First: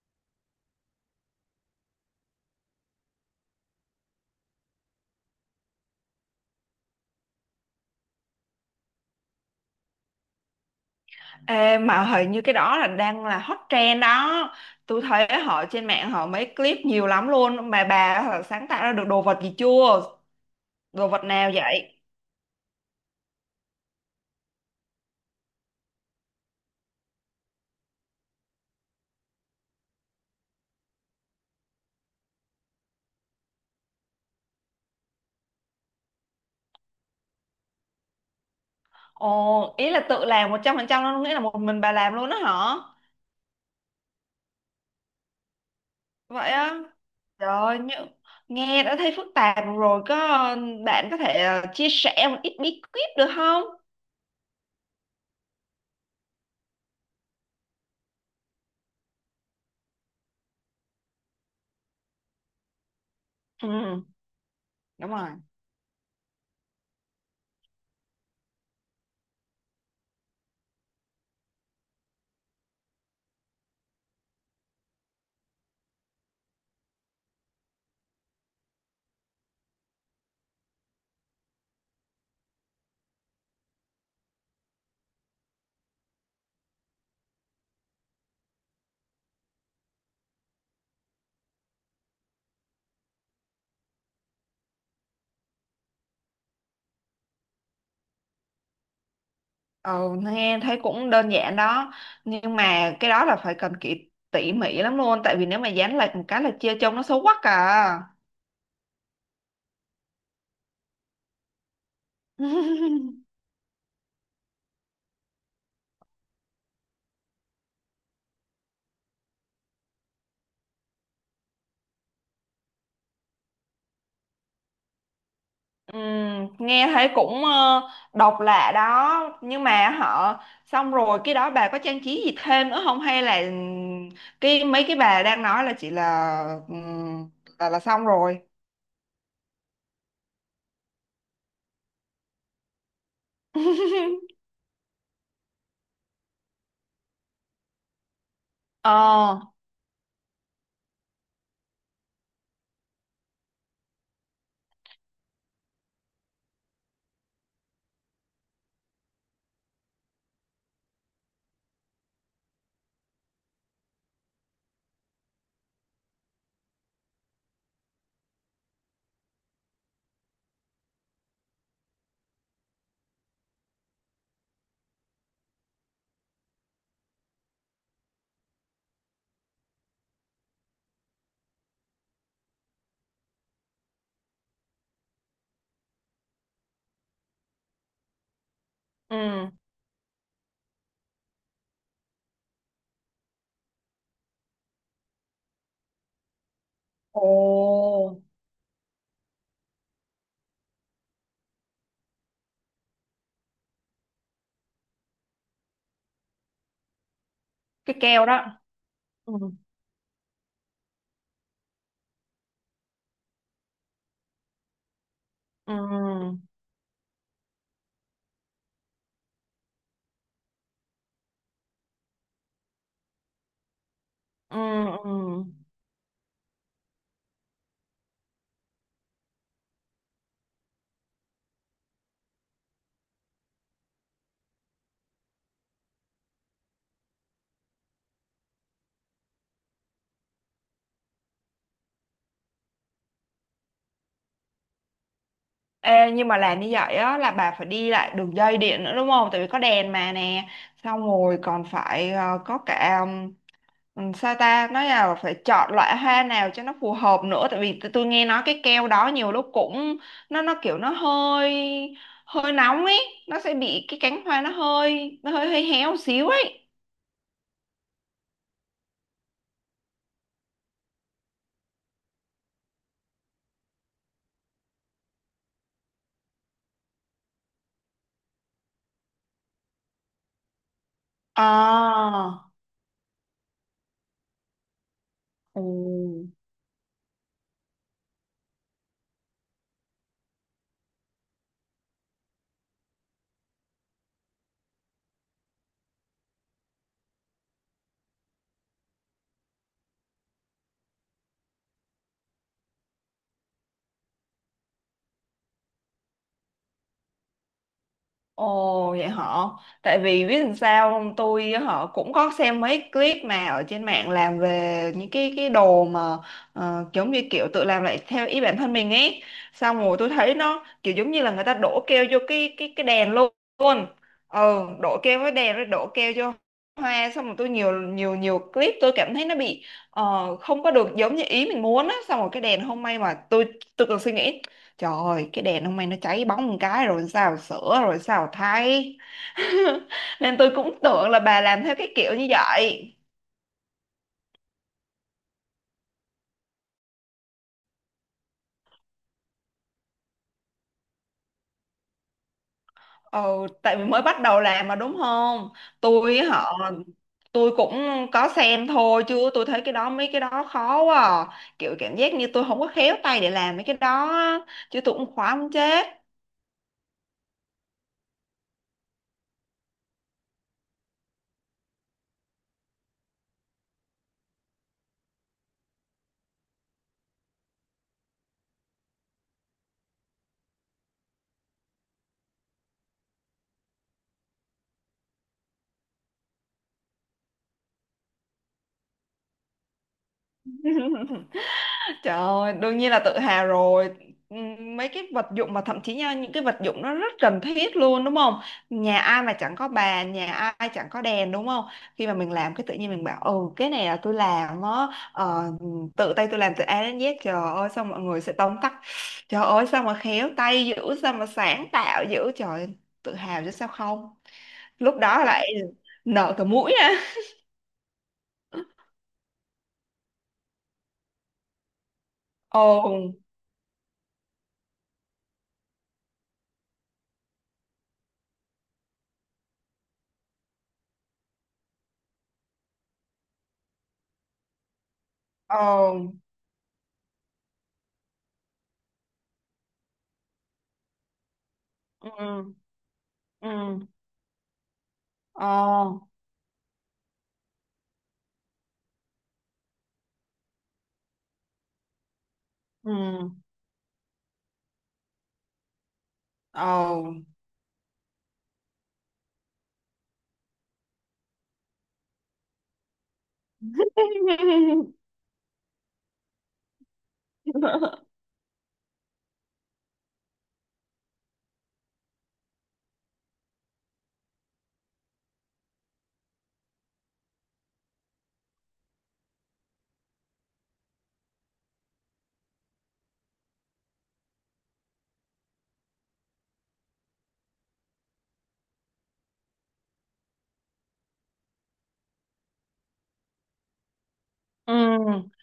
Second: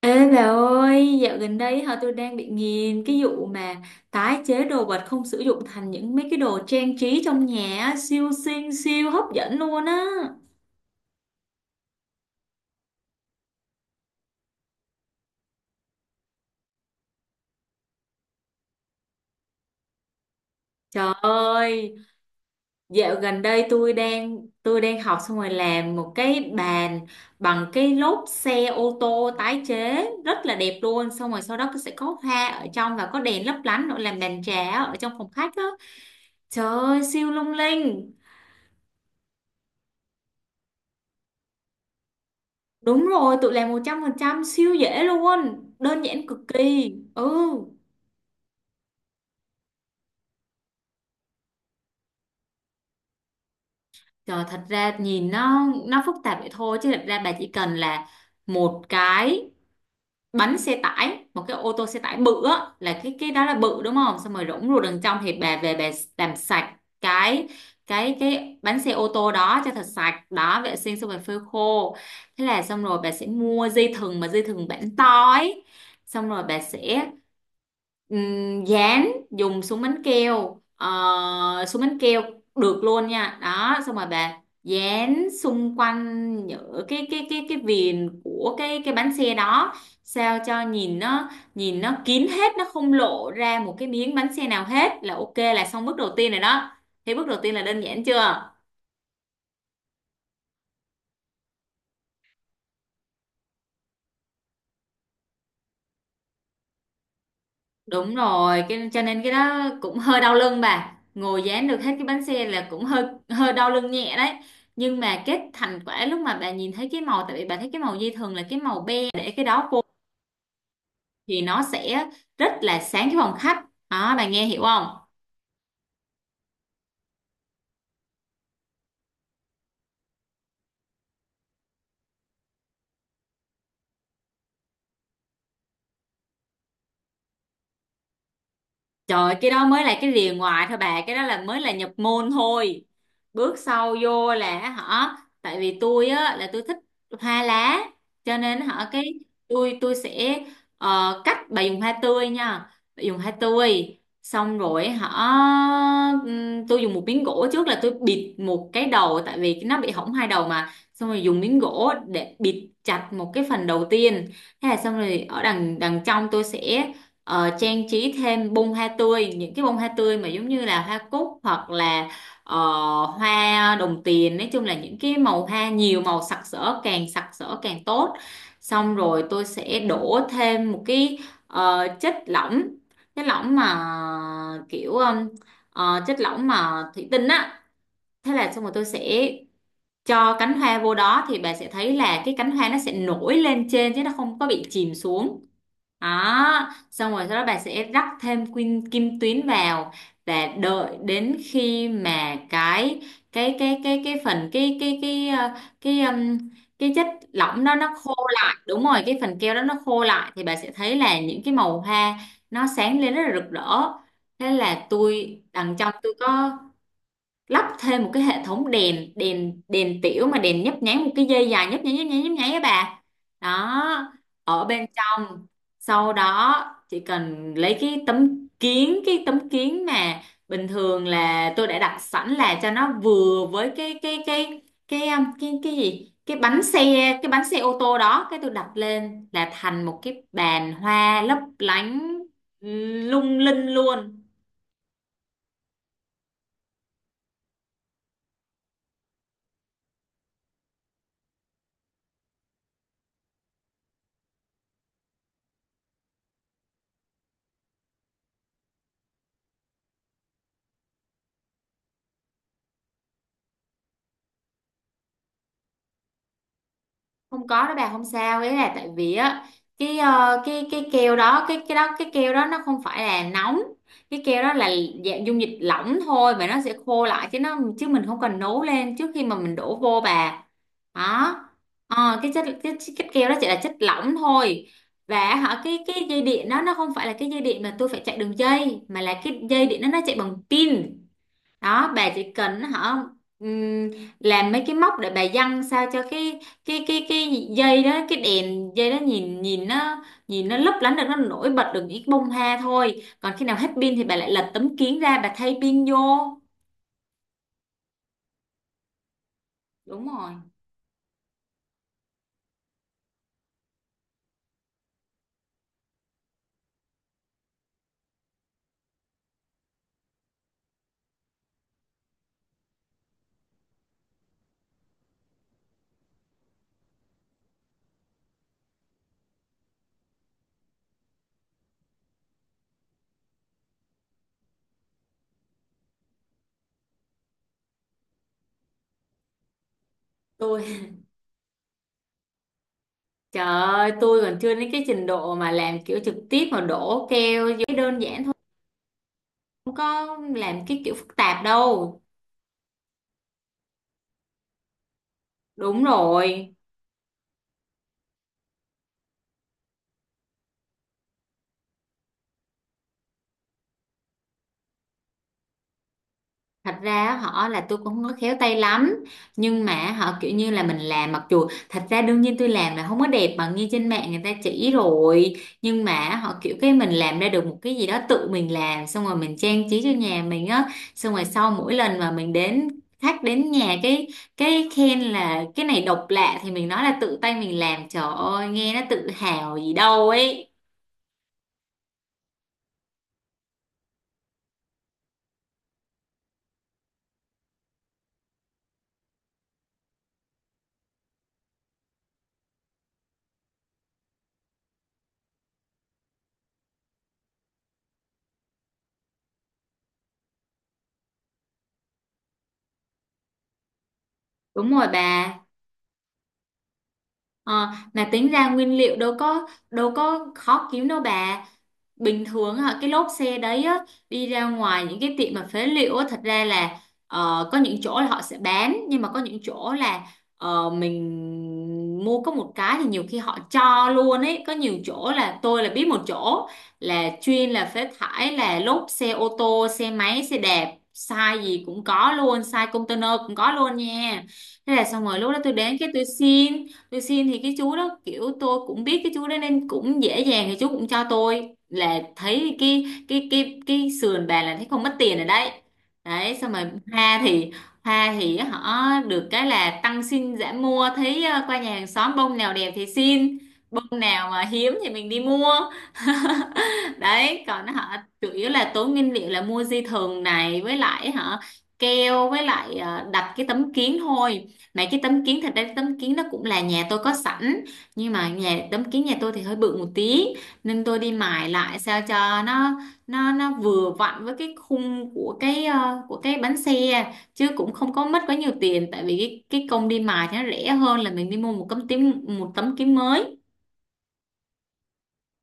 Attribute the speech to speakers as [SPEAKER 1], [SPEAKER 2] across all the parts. [SPEAKER 1] Ê bà ơi, dạo gần đây tôi đang bị nghiền cái vụ mà tái chế đồ vật không sử dụng thành những mấy cái đồ trang trí trong nhà á, siêu xinh siêu hấp dẫn luôn á.
[SPEAKER 2] Ê, mà hình như cái đó là đang là hot trend đó. Tôi thấy họ trên mạng họ mấy clip nhiều lắm luôn. Mà bà họ sáng tạo ra được đồ vật gì chưa? Đồ
[SPEAKER 1] Trời
[SPEAKER 2] vật nào vậy?
[SPEAKER 1] ơi, dạo gần đây tôi đang học xong rồi làm một cái bàn bằng cái lốp xe ô tô tái chế rất là đẹp luôn, xong rồi sau đó sẽ có hoa ở trong và có đèn lấp lánh nữa, làm bàn trà ở trong phòng khách đó. Trời ơi, siêu lung linh.
[SPEAKER 2] Ồ, ý là tự làm 100% luôn, nghĩa là một mình bà làm luôn đó hả?
[SPEAKER 1] Đúng rồi, tự làm 100% siêu dễ luôn, đơn giản cực
[SPEAKER 2] Vậy á?
[SPEAKER 1] kỳ. Ừ.
[SPEAKER 2] Trời ơi, như, nghe đã thấy phức tạp rồi. Có bạn có thể chia sẻ một ít bí kíp được không?
[SPEAKER 1] Trời, thật ra nhìn nó phức tạp vậy thôi, chứ thật ra bà chỉ cần là một cái bánh xe tải, một cái ô tô xe tải bự á, là cái đó là
[SPEAKER 2] Ừ.
[SPEAKER 1] bự đúng không, xong rồi rỗng ruột đằng
[SPEAKER 2] Đúng
[SPEAKER 1] trong
[SPEAKER 2] rồi.
[SPEAKER 1] thì bà về bà làm sạch cái bánh xe ô tô đó cho thật sạch, đó, vệ sinh xong rồi phơi khô. Thế là xong rồi bà sẽ mua dây thừng, mà dây thừng bản to ấy, xong rồi bà sẽ dán, dùng súng bắn keo, súng bắn keo được luôn nha, đó, xong rồi bà dán xung quanh những cái viền của cái bánh xe đó, sao cho nhìn nó kín hết, nó không lộ ra một cái miếng bánh xe nào hết là ok, là xong bước đầu tiên rồi đó. Thế bước đầu tiên là đơn giản chưa?
[SPEAKER 2] Ừ, nghe thấy cũng đơn giản đó, nhưng mà cái đó là phải cần kỹ tỉ mỉ lắm luôn, tại vì nếu mà dán lệch một cái là chia trông nó xấu quắc à.
[SPEAKER 1] Cho nên cái đó cũng hơi đau lưng, bà ngồi dán được hết cái bánh xe là cũng hơi hơi đau lưng nhẹ đấy. Nhưng mà cái thành quả, lúc mà bà nhìn thấy cái màu, tại vì bà thấy cái màu dây thường là cái màu be, để cái đó vô thì nó sẽ rất là sáng cái phòng khách đó, bà nghe hiểu không?
[SPEAKER 2] Nghe thấy cũng độc lạ đó, nhưng mà họ xong rồi cái đó bà có trang trí gì thêm nữa không, hay là cái mấy cái bà đang nói là chỉ là, ừm, là xong rồi.
[SPEAKER 1] Trời ơi, cái đó mới là cái rìa ngoài thôi bà, cái đó là mới là nhập môn thôi. Bước sau vô là tại vì tôi á là tôi thích hoa lá, cho nên hả cái
[SPEAKER 2] Ờ.
[SPEAKER 1] tôi sẽ, ờ, cắt bà dùng hoa tươi nha. Bà dùng hoa tươi xong rồi, hả tôi dùng một miếng gỗ trước, là tôi bịt một cái đầu, tại vì nó bị hỏng hai đầu mà. Xong rồi dùng miếng gỗ để bịt chặt một cái phần đầu tiên. Thế là xong rồi, ở đằng đằng trong tôi sẽ, trang trí thêm bông hoa tươi, những cái bông hoa tươi mà giống như là hoa cúc, hoặc là ờ, hoa đồng tiền, nói chung là những cái màu hoa nhiều màu sặc sỡ, càng sặc sỡ càng tốt. Xong rồi tôi sẽ đổ thêm một cái chất lỏng, chất lỏng mà kiểu um, chất lỏng mà thủy tinh á. Thế là xong rồi tôi
[SPEAKER 2] Ừ.
[SPEAKER 1] sẽ cho cánh hoa vô đó, thì bà sẽ thấy là cái cánh hoa nó sẽ nổi lên trên chứ nó không có bị chìm xuống, đó, xong rồi
[SPEAKER 2] Ồ,
[SPEAKER 1] sau đó bà sẽ rắc thêm kim tuyến vào, và đợi đến khi mà cái ờ, cái um, cái chất lỏng đó nó
[SPEAKER 2] cái
[SPEAKER 1] khô
[SPEAKER 2] keo đó.
[SPEAKER 1] lại, đúng rồi, cái
[SPEAKER 2] Ừ.
[SPEAKER 1] phần keo đó nó khô lại, thì bà sẽ thấy là những cái màu hoa nó sáng lên rất là rực rỡ. Thế là tôi, đằng trong tôi
[SPEAKER 2] Ừ.
[SPEAKER 1] có lắp thêm một cái hệ thống đèn đèn đèn tiểu mà, đèn nhấp nháy, một cái dây dài nhấp nháy nhấp nháy nhấp nháy á bà, đó,
[SPEAKER 2] ừ
[SPEAKER 1] ở bên
[SPEAKER 2] ừ.
[SPEAKER 1] trong. Sau đó chỉ cần lấy cái tấm kiến mà bình thường là tôi đã đặt sẵn, là cho nó vừa với cái um, cái cái gì cái bánh xe cái bánh xe ô tô đó, cái tôi đặt lên là thành một cái bàn hoa lấp lánh lung linh luôn.
[SPEAKER 2] Ê, nhưng mà làm như vậy á là bà phải đi lại đường dây điện nữa đúng không? Tại vì có đèn mà nè, xong rồi còn phải có cả, sao ta, nói là phải chọn loại hoa nào cho nó phù hợp nữa. Tại vì tôi nghe nói cái keo đó nhiều lúc cũng nó kiểu nó hơi, hơi nóng ấy. Nó sẽ bị cái cánh hoa nó hơi hơi héo xíu ấy.
[SPEAKER 1] Không có đó bà, không sao ấy, là tại vì á cái ờ, cái keo đó cái đó cái keo đó nó không phải là nóng, cái keo đó là dạng dung dịch lỏng thôi, mà nó sẽ khô lại, chứ mình không cần nấu lên trước khi mà mình đổ vô bà, đó.
[SPEAKER 2] À.
[SPEAKER 1] Ờ, cái keo đó chỉ là chất lỏng thôi, và hả
[SPEAKER 2] Ừ.
[SPEAKER 1] cái dây điện đó nó không phải là cái dây điện mà tôi phải chạy đường dây, mà là cái dây điện đó nó chạy bằng pin. Đó, bà chỉ cần hả ừm, làm mấy cái móc để bà giăng, sao cho cái đèn dây đó nhìn nhìn nó lấp lánh được, nó nổi bật được những bông hoa thôi, còn khi nào hết pin thì bà lại lật tấm kiến ra, bà thay pin vô.
[SPEAKER 2] Ồ vậy họ. Tại
[SPEAKER 1] Đúng
[SPEAKER 2] vì
[SPEAKER 1] rồi.
[SPEAKER 2] biết làm sao không, tôi họ cũng có xem mấy clip mà ở trên mạng, làm về những cái đồ mà giống như kiểu tự làm lại theo ý bản thân mình ấy. Xong rồi tôi thấy nó kiểu giống như là người ta đổ keo vô cái cái đèn luôn luôn. Ừ, đổ keo với đèn rồi đổ keo vô hoa. Xong rồi tôi nhiều nhiều nhiều clip tôi cảm thấy nó bị, không có được giống như ý mình muốn á. Xong rồi cái đèn hôm, may mà tôi, còn suy nghĩ trời ơi cái đèn hôm nay nó cháy bóng một cái rồi sao sửa rồi sao thay. Nên tôi
[SPEAKER 1] tôi
[SPEAKER 2] cũng tưởng là bà làm theo cái kiểu như vậy.
[SPEAKER 1] Trời ơi, tôi còn chưa đến cái trình độ mà làm kiểu trực tiếp mà đổ keo vô. Đơn giản thôi, không có làm cái kiểu phức tạp đâu.
[SPEAKER 2] Ừ, tại vì mới bắt đầu làm mà đúng không?
[SPEAKER 1] Đúng
[SPEAKER 2] Tôi
[SPEAKER 1] rồi,
[SPEAKER 2] họ, tôi cũng có xem thôi chứ tôi thấy cái đó mấy cái đó khó quá à. Kiểu cảm giác như tôi không có khéo tay để làm mấy cái đó á. Chứ tôi cũng khóa muốn chết.
[SPEAKER 1] thật ra á, họ là tôi cũng không có khéo tay lắm, nhưng mà họ kiểu như là mình làm, mặc dù thật ra đương nhiên tôi làm là không có đẹp bằng như trên mạng người ta chỉ rồi, nhưng mà họ kiểu cái mình làm ra được một cái gì đó tự mình làm, xong rồi mình trang trí cho nhà mình á, xong rồi sau mỗi lần mà mình đến khách đến nhà cái khen là cái này độc lạ, thì mình nói là tự tay mình làm, trời ơi nghe nó tự hào gì đâu ấy.
[SPEAKER 2] Trời ơi, đương nhiên là tự hào rồi. Mấy cái vật dụng mà thậm chí nha, những cái vật dụng nó rất cần thiết luôn đúng không? Nhà ai mà chẳng có bàn, nhà ai chẳng có đèn đúng không? Khi mà mình làm cái tự nhiên mình bảo ừ cái này là tôi làm á, ờ, tự tay tôi làm từ A đến Z. Trời ơi sao mọi người sẽ tóm tắt. Trời ơi sao mà khéo tay dữ, sao mà sáng tạo dữ. Trời ơi, tự hào chứ sao không?
[SPEAKER 1] Đúng rồi
[SPEAKER 2] Lúc đó
[SPEAKER 1] bà.
[SPEAKER 2] lại nở cả mũi á.
[SPEAKER 1] Ờ, mà tính ra nguyên liệu đâu có, đâu có khó kiếm đâu bà, bình thường á, cái lốp
[SPEAKER 2] Ồ.
[SPEAKER 1] xe đấy á, đi ra ngoài những cái tiệm mà phế liệu á, thật ra là có những chỗ là họ sẽ bán, nhưng mà có những chỗ là mình mua có một cái thì nhiều khi họ cho luôn ấy, có nhiều chỗ là tôi là biết một
[SPEAKER 2] Ồ.
[SPEAKER 1] chỗ là chuyên là phế thải, là lốp xe ô tô, xe máy, xe đạp, size gì cũng có luôn,
[SPEAKER 2] Ừ.
[SPEAKER 1] size container cũng có luôn
[SPEAKER 2] Ừ.
[SPEAKER 1] nha. Thế là xong rồi lúc đó
[SPEAKER 2] Ờ.
[SPEAKER 1] tôi đến cái tôi xin thì cái chú đó kiểu tôi cũng biết cái chú đó nên cũng dễ dàng, thì chú cũng cho tôi, là thấy cái
[SPEAKER 2] Ừ.
[SPEAKER 1] cái cái cái sườn bà, là thấy không mất tiền rồi đấy. Đấy, xong rồi
[SPEAKER 2] Ồ.
[SPEAKER 1] hoa thì hoa thì họ được cái là tăng xin giảm mua, thấy qua nhà hàng xóm bông nào đẹp thì xin, bông nào mà hiếm thì mình đi mua. Đấy, còn họ
[SPEAKER 2] Oh.
[SPEAKER 1] chủ yếu là tốn nguyên liệu là mua dây thừng này, với lại keo, với lại đặt cái tấm kiến thôi. Mấy cái tấm kiến, thật ra cái tấm kiến nó cũng là nhà tôi có sẵn, nhưng mà nhà tấm kiến nhà tôi thì hơi bự một tí, nên tôi đi mài lại sao cho nó, nó vừa vặn với cái khung của của cái bánh xe, chứ cũng không có mất quá nhiều tiền, tại vì cái công đi mài thì nó rẻ hơn là mình đi mua một tấm kiến mới.
[SPEAKER 2] Ừ.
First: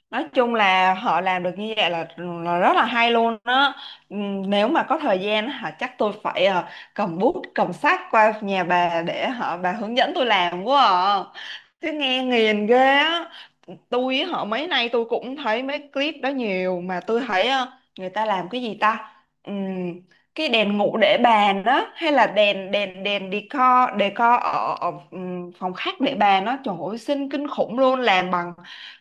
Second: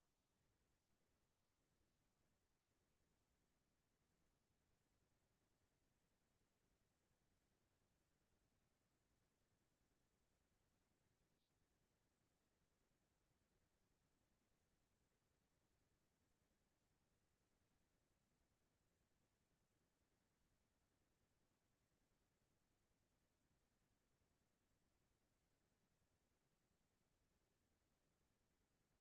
[SPEAKER 2] Nói chung là họ làm được như vậy là rất là hay luôn đó. Ừ, nếu mà có thời gian hả chắc tôi phải, cầm bút cầm sách qua nhà bà để họ bà hướng dẫn tôi làm quá à. Chứ nghe nghiền ghê á. Tôi á, họ mấy nay tôi cũng thấy mấy clip đó nhiều mà tôi thấy người ta làm cái gì ta. Ừm, cái đèn ngủ để bàn đó hay là đèn đèn đèn decor, decor ở, ở phòng khách để bàn đó trời ơi xinh kinh khủng luôn, làm bằng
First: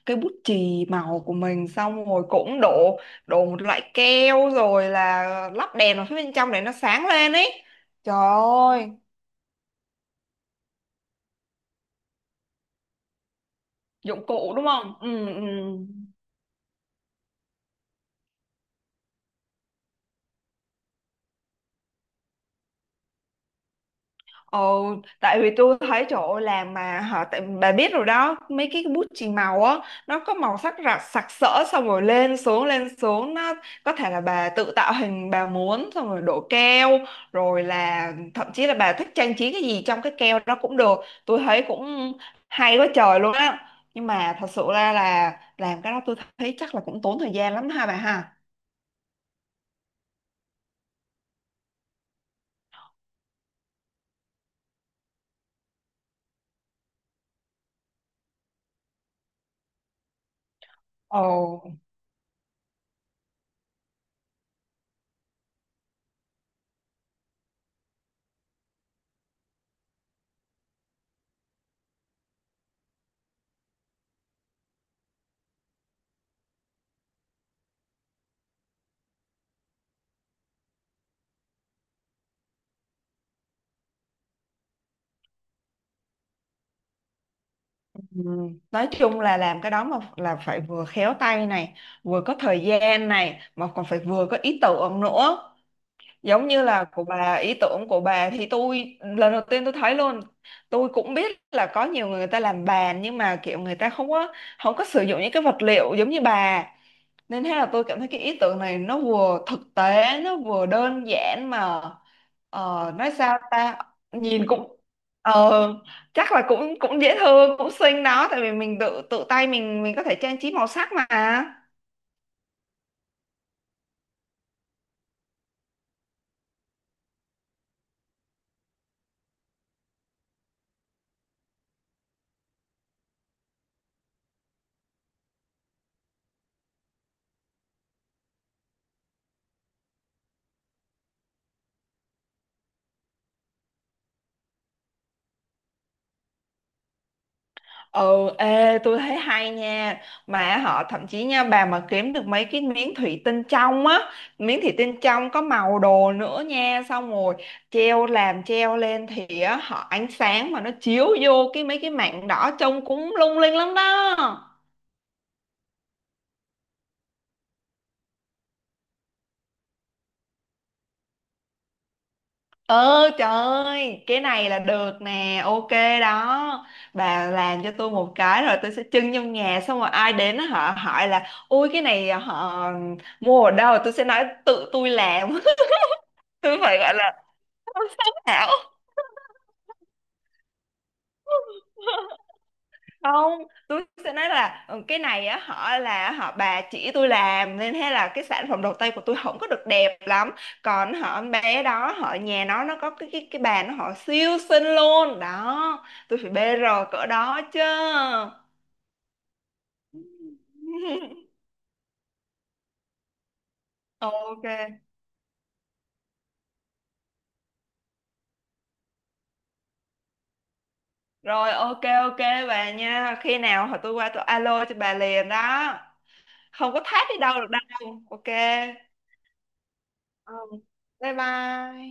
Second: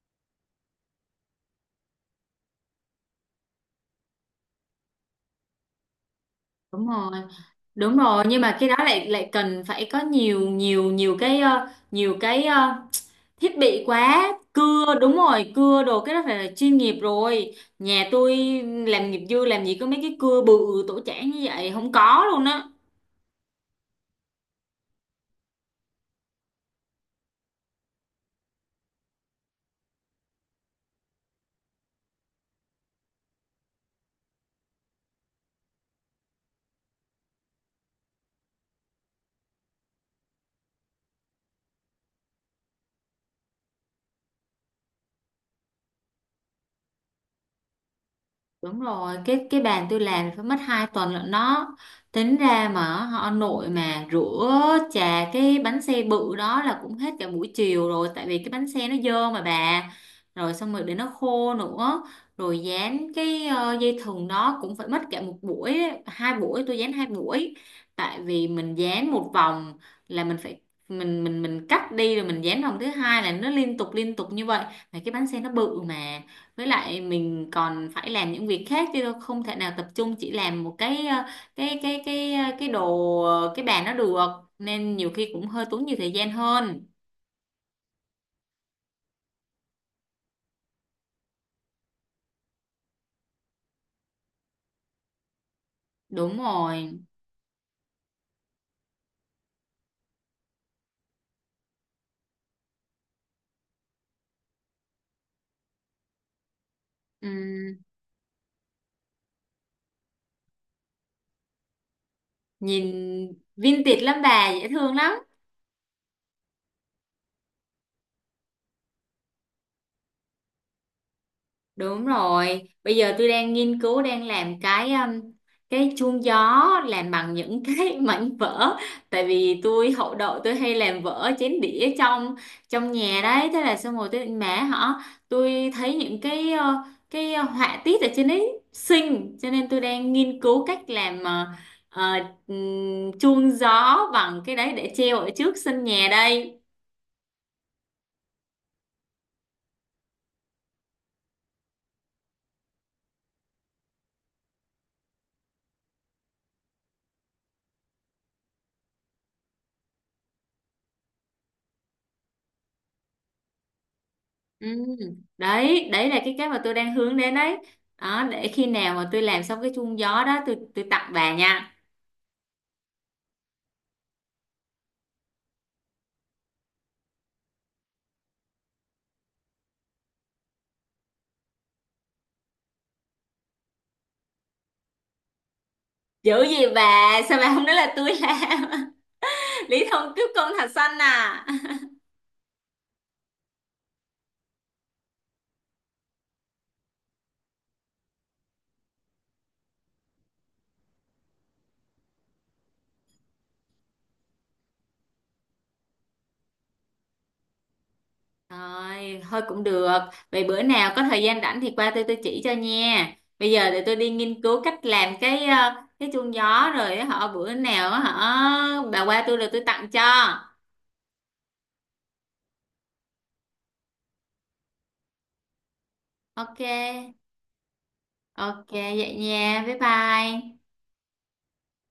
[SPEAKER 2] cái bút chì màu của mình xong rồi cũng đổ, đổ một loại keo rồi là lắp đèn vào phía bên trong để nó
[SPEAKER 1] Đúng
[SPEAKER 2] sáng
[SPEAKER 1] rồi,
[SPEAKER 2] lên ấy.
[SPEAKER 1] đúng
[SPEAKER 2] Trời
[SPEAKER 1] rồi, nhưng mà cái đó
[SPEAKER 2] ơi
[SPEAKER 1] lại lại cần phải có nhiều nhiều nhiều cái ờ, thiết bị
[SPEAKER 2] dụng
[SPEAKER 1] quá,
[SPEAKER 2] cụ đúng không.
[SPEAKER 1] cưa, đúng
[SPEAKER 2] Ừ, ừ.
[SPEAKER 1] rồi, cưa đồ, cái đó phải là chuyên nghiệp rồi, nhà tôi làm nghiệp dư làm gì có mấy cái cưa bự tổ chảng như vậy, không có luôn á.
[SPEAKER 2] Ồ, tại vì tôi thấy trời ơi làm mà hả tại bà biết rồi đó mấy cái bút chì màu á nó có màu sắc rạc sặc sỡ, xong rồi lên xuống nó có thể là bà tự tạo hình bà muốn, xong rồi đổ keo rồi là thậm chí là bà thích trang trí cái gì trong cái keo đó cũng được. Tôi thấy cũng hay quá trời luôn á, nhưng mà thật sự ra là làm cái đó tôi thấy chắc là cũng tốn thời gian lắm ha bà ha.
[SPEAKER 1] Đúng rồi, cái bàn tôi làm phải mất 2 tuần lận đó. Tính ra mà họ, nội mà rửa chà cái bánh xe bự đó là cũng hết cả buổi chiều rồi, tại vì cái bánh xe nó dơ mà bà. Rồi xong rồi để nó khô
[SPEAKER 2] Ồ.
[SPEAKER 1] nữa, rồi dán cái dây thừng đó cũng phải mất cả một buổi, đấy, hai buổi, tôi dán hai buổi. Tại vì mình dán một vòng là mình phải, mình cắt đi rồi mình dán vòng thứ hai, là nó liên tục như vậy, mà cái bánh xe nó bự mà, với lại mình còn phải làm những việc khác chứ đâu, không thể nào tập trung chỉ làm một cái bàn nó được, nên nhiều khi cũng hơi tốn nhiều thời gian hơn.
[SPEAKER 2] Ừ. Nói chung là làm cái đó mà là phải vừa khéo tay này, vừa có thời gian này, mà còn phải vừa có ý tưởng nữa.
[SPEAKER 1] Đúng
[SPEAKER 2] Giống như là
[SPEAKER 1] rồi.
[SPEAKER 2] của bà, ý tưởng của bà thì tôi lần đầu tiên tôi thấy luôn. Tôi cũng biết là có nhiều người người ta làm bàn, nhưng mà kiểu người ta không có, sử dụng những cái vật liệu giống như bà. Nên thế là
[SPEAKER 1] Ừm,
[SPEAKER 2] tôi cảm thấy cái ý tưởng này nó vừa thực tế nó vừa đơn giản mà,
[SPEAKER 1] Nhìn
[SPEAKER 2] nói sao ta.
[SPEAKER 1] vintage lắm
[SPEAKER 2] Nhìn
[SPEAKER 1] bà, dễ
[SPEAKER 2] cũng,
[SPEAKER 1] thương lắm.
[SPEAKER 2] ờ, chắc là cũng, dễ thương cũng xinh đó, tại vì mình tự, tay mình có thể trang trí màu sắc mà.
[SPEAKER 1] Đúng rồi, bây giờ tôi đang nghiên cứu đang làm cái chuông gió làm bằng những cái mảnh vỡ, tại vì tôi hậu đậu, tôi hay làm vỡ chén đĩa trong trong nhà đấy, thế là xong rồi tôi định mẹ họ tôi thấy những cái cái họa tiết ở trên đấy xinh, cho nên tôi đang nghiên cứu cách làm ờ, chuông gió bằng cái đấy để treo ở trước sân nhà đây.
[SPEAKER 2] Ừ, ê, tôi thấy hay nha. Mà họ thậm chí nha, bà mà kiếm được mấy cái miếng thủy tinh trong á, miếng thủy tinh trong có màu đồ nữa nha. Xong rồi treo làm treo lên thì á, họ ánh sáng mà nó chiếu vô cái mấy cái mảng đỏ trông cũng lung linh lắm đó.
[SPEAKER 1] Ừ. Đấy, đấy là cái mà tôi đang hướng đến đấy. Đó, để khi nào mà tôi làm xong cái chuông gió đó, tôi tặng bà nha.
[SPEAKER 2] Ờ trời ơi, cái này là được nè. Ok đó. Bà làm cho tôi một cái rồi tôi sẽ trưng trong nhà. Xong rồi ai đến á, họ hỏi là ui cái này họ mua ở đâu, tôi sẽ nói tự tôi làm.
[SPEAKER 1] Dữ
[SPEAKER 2] Tôi
[SPEAKER 1] gì
[SPEAKER 2] phải gọi
[SPEAKER 1] bà,
[SPEAKER 2] là
[SPEAKER 1] sao bà không nói
[SPEAKER 2] tham
[SPEAKER 1] là tôi
[SPEAKER 2] sống ảo.
[SPEAKER 1] làm? Lý thông cướp công thạch xanh à.
[SPEAKER 2] Không, tôi sẽ nói là "Ừ, cái này á họ là họ bà chỉ tôi làm nên thế là cái sản phẩm đầu tay của tôi không có được đẹp lắm, còn họ bé đó họ nhà nó có cái cái bàn nó họ siêu xinh luôn đó, tôi phải bê rồi cỡ đó chứ.
[SPEAKER 1] Rồi, thôi cũng được. Vậy bữa nào có thời gian rảnh thì qua tôi chỉ cho nha. Bây giờ để tôi đi nghiên
[SPEAKER 2] Ok
[SPEAKER 1] cứu cách làm cái cái chuông gió rồi, họ bữa nào họ bà qua tôi rồi tôi tặng cho.
[SPEAKER 2] rồi, ok ok bà nha, khi nào họ tôi qua tôi alo cho bà liền đó.
[SPEAKER 1] Ok.
[SPEAKER 2] Không có thách đi đâu được đâu. Ok.
[SPEAKER 1] Ok vậy nha. Bye
[SPEAKER 2] Ờ,
[SPEAKER 1] bye.
[SPEAKER 2] bye bye.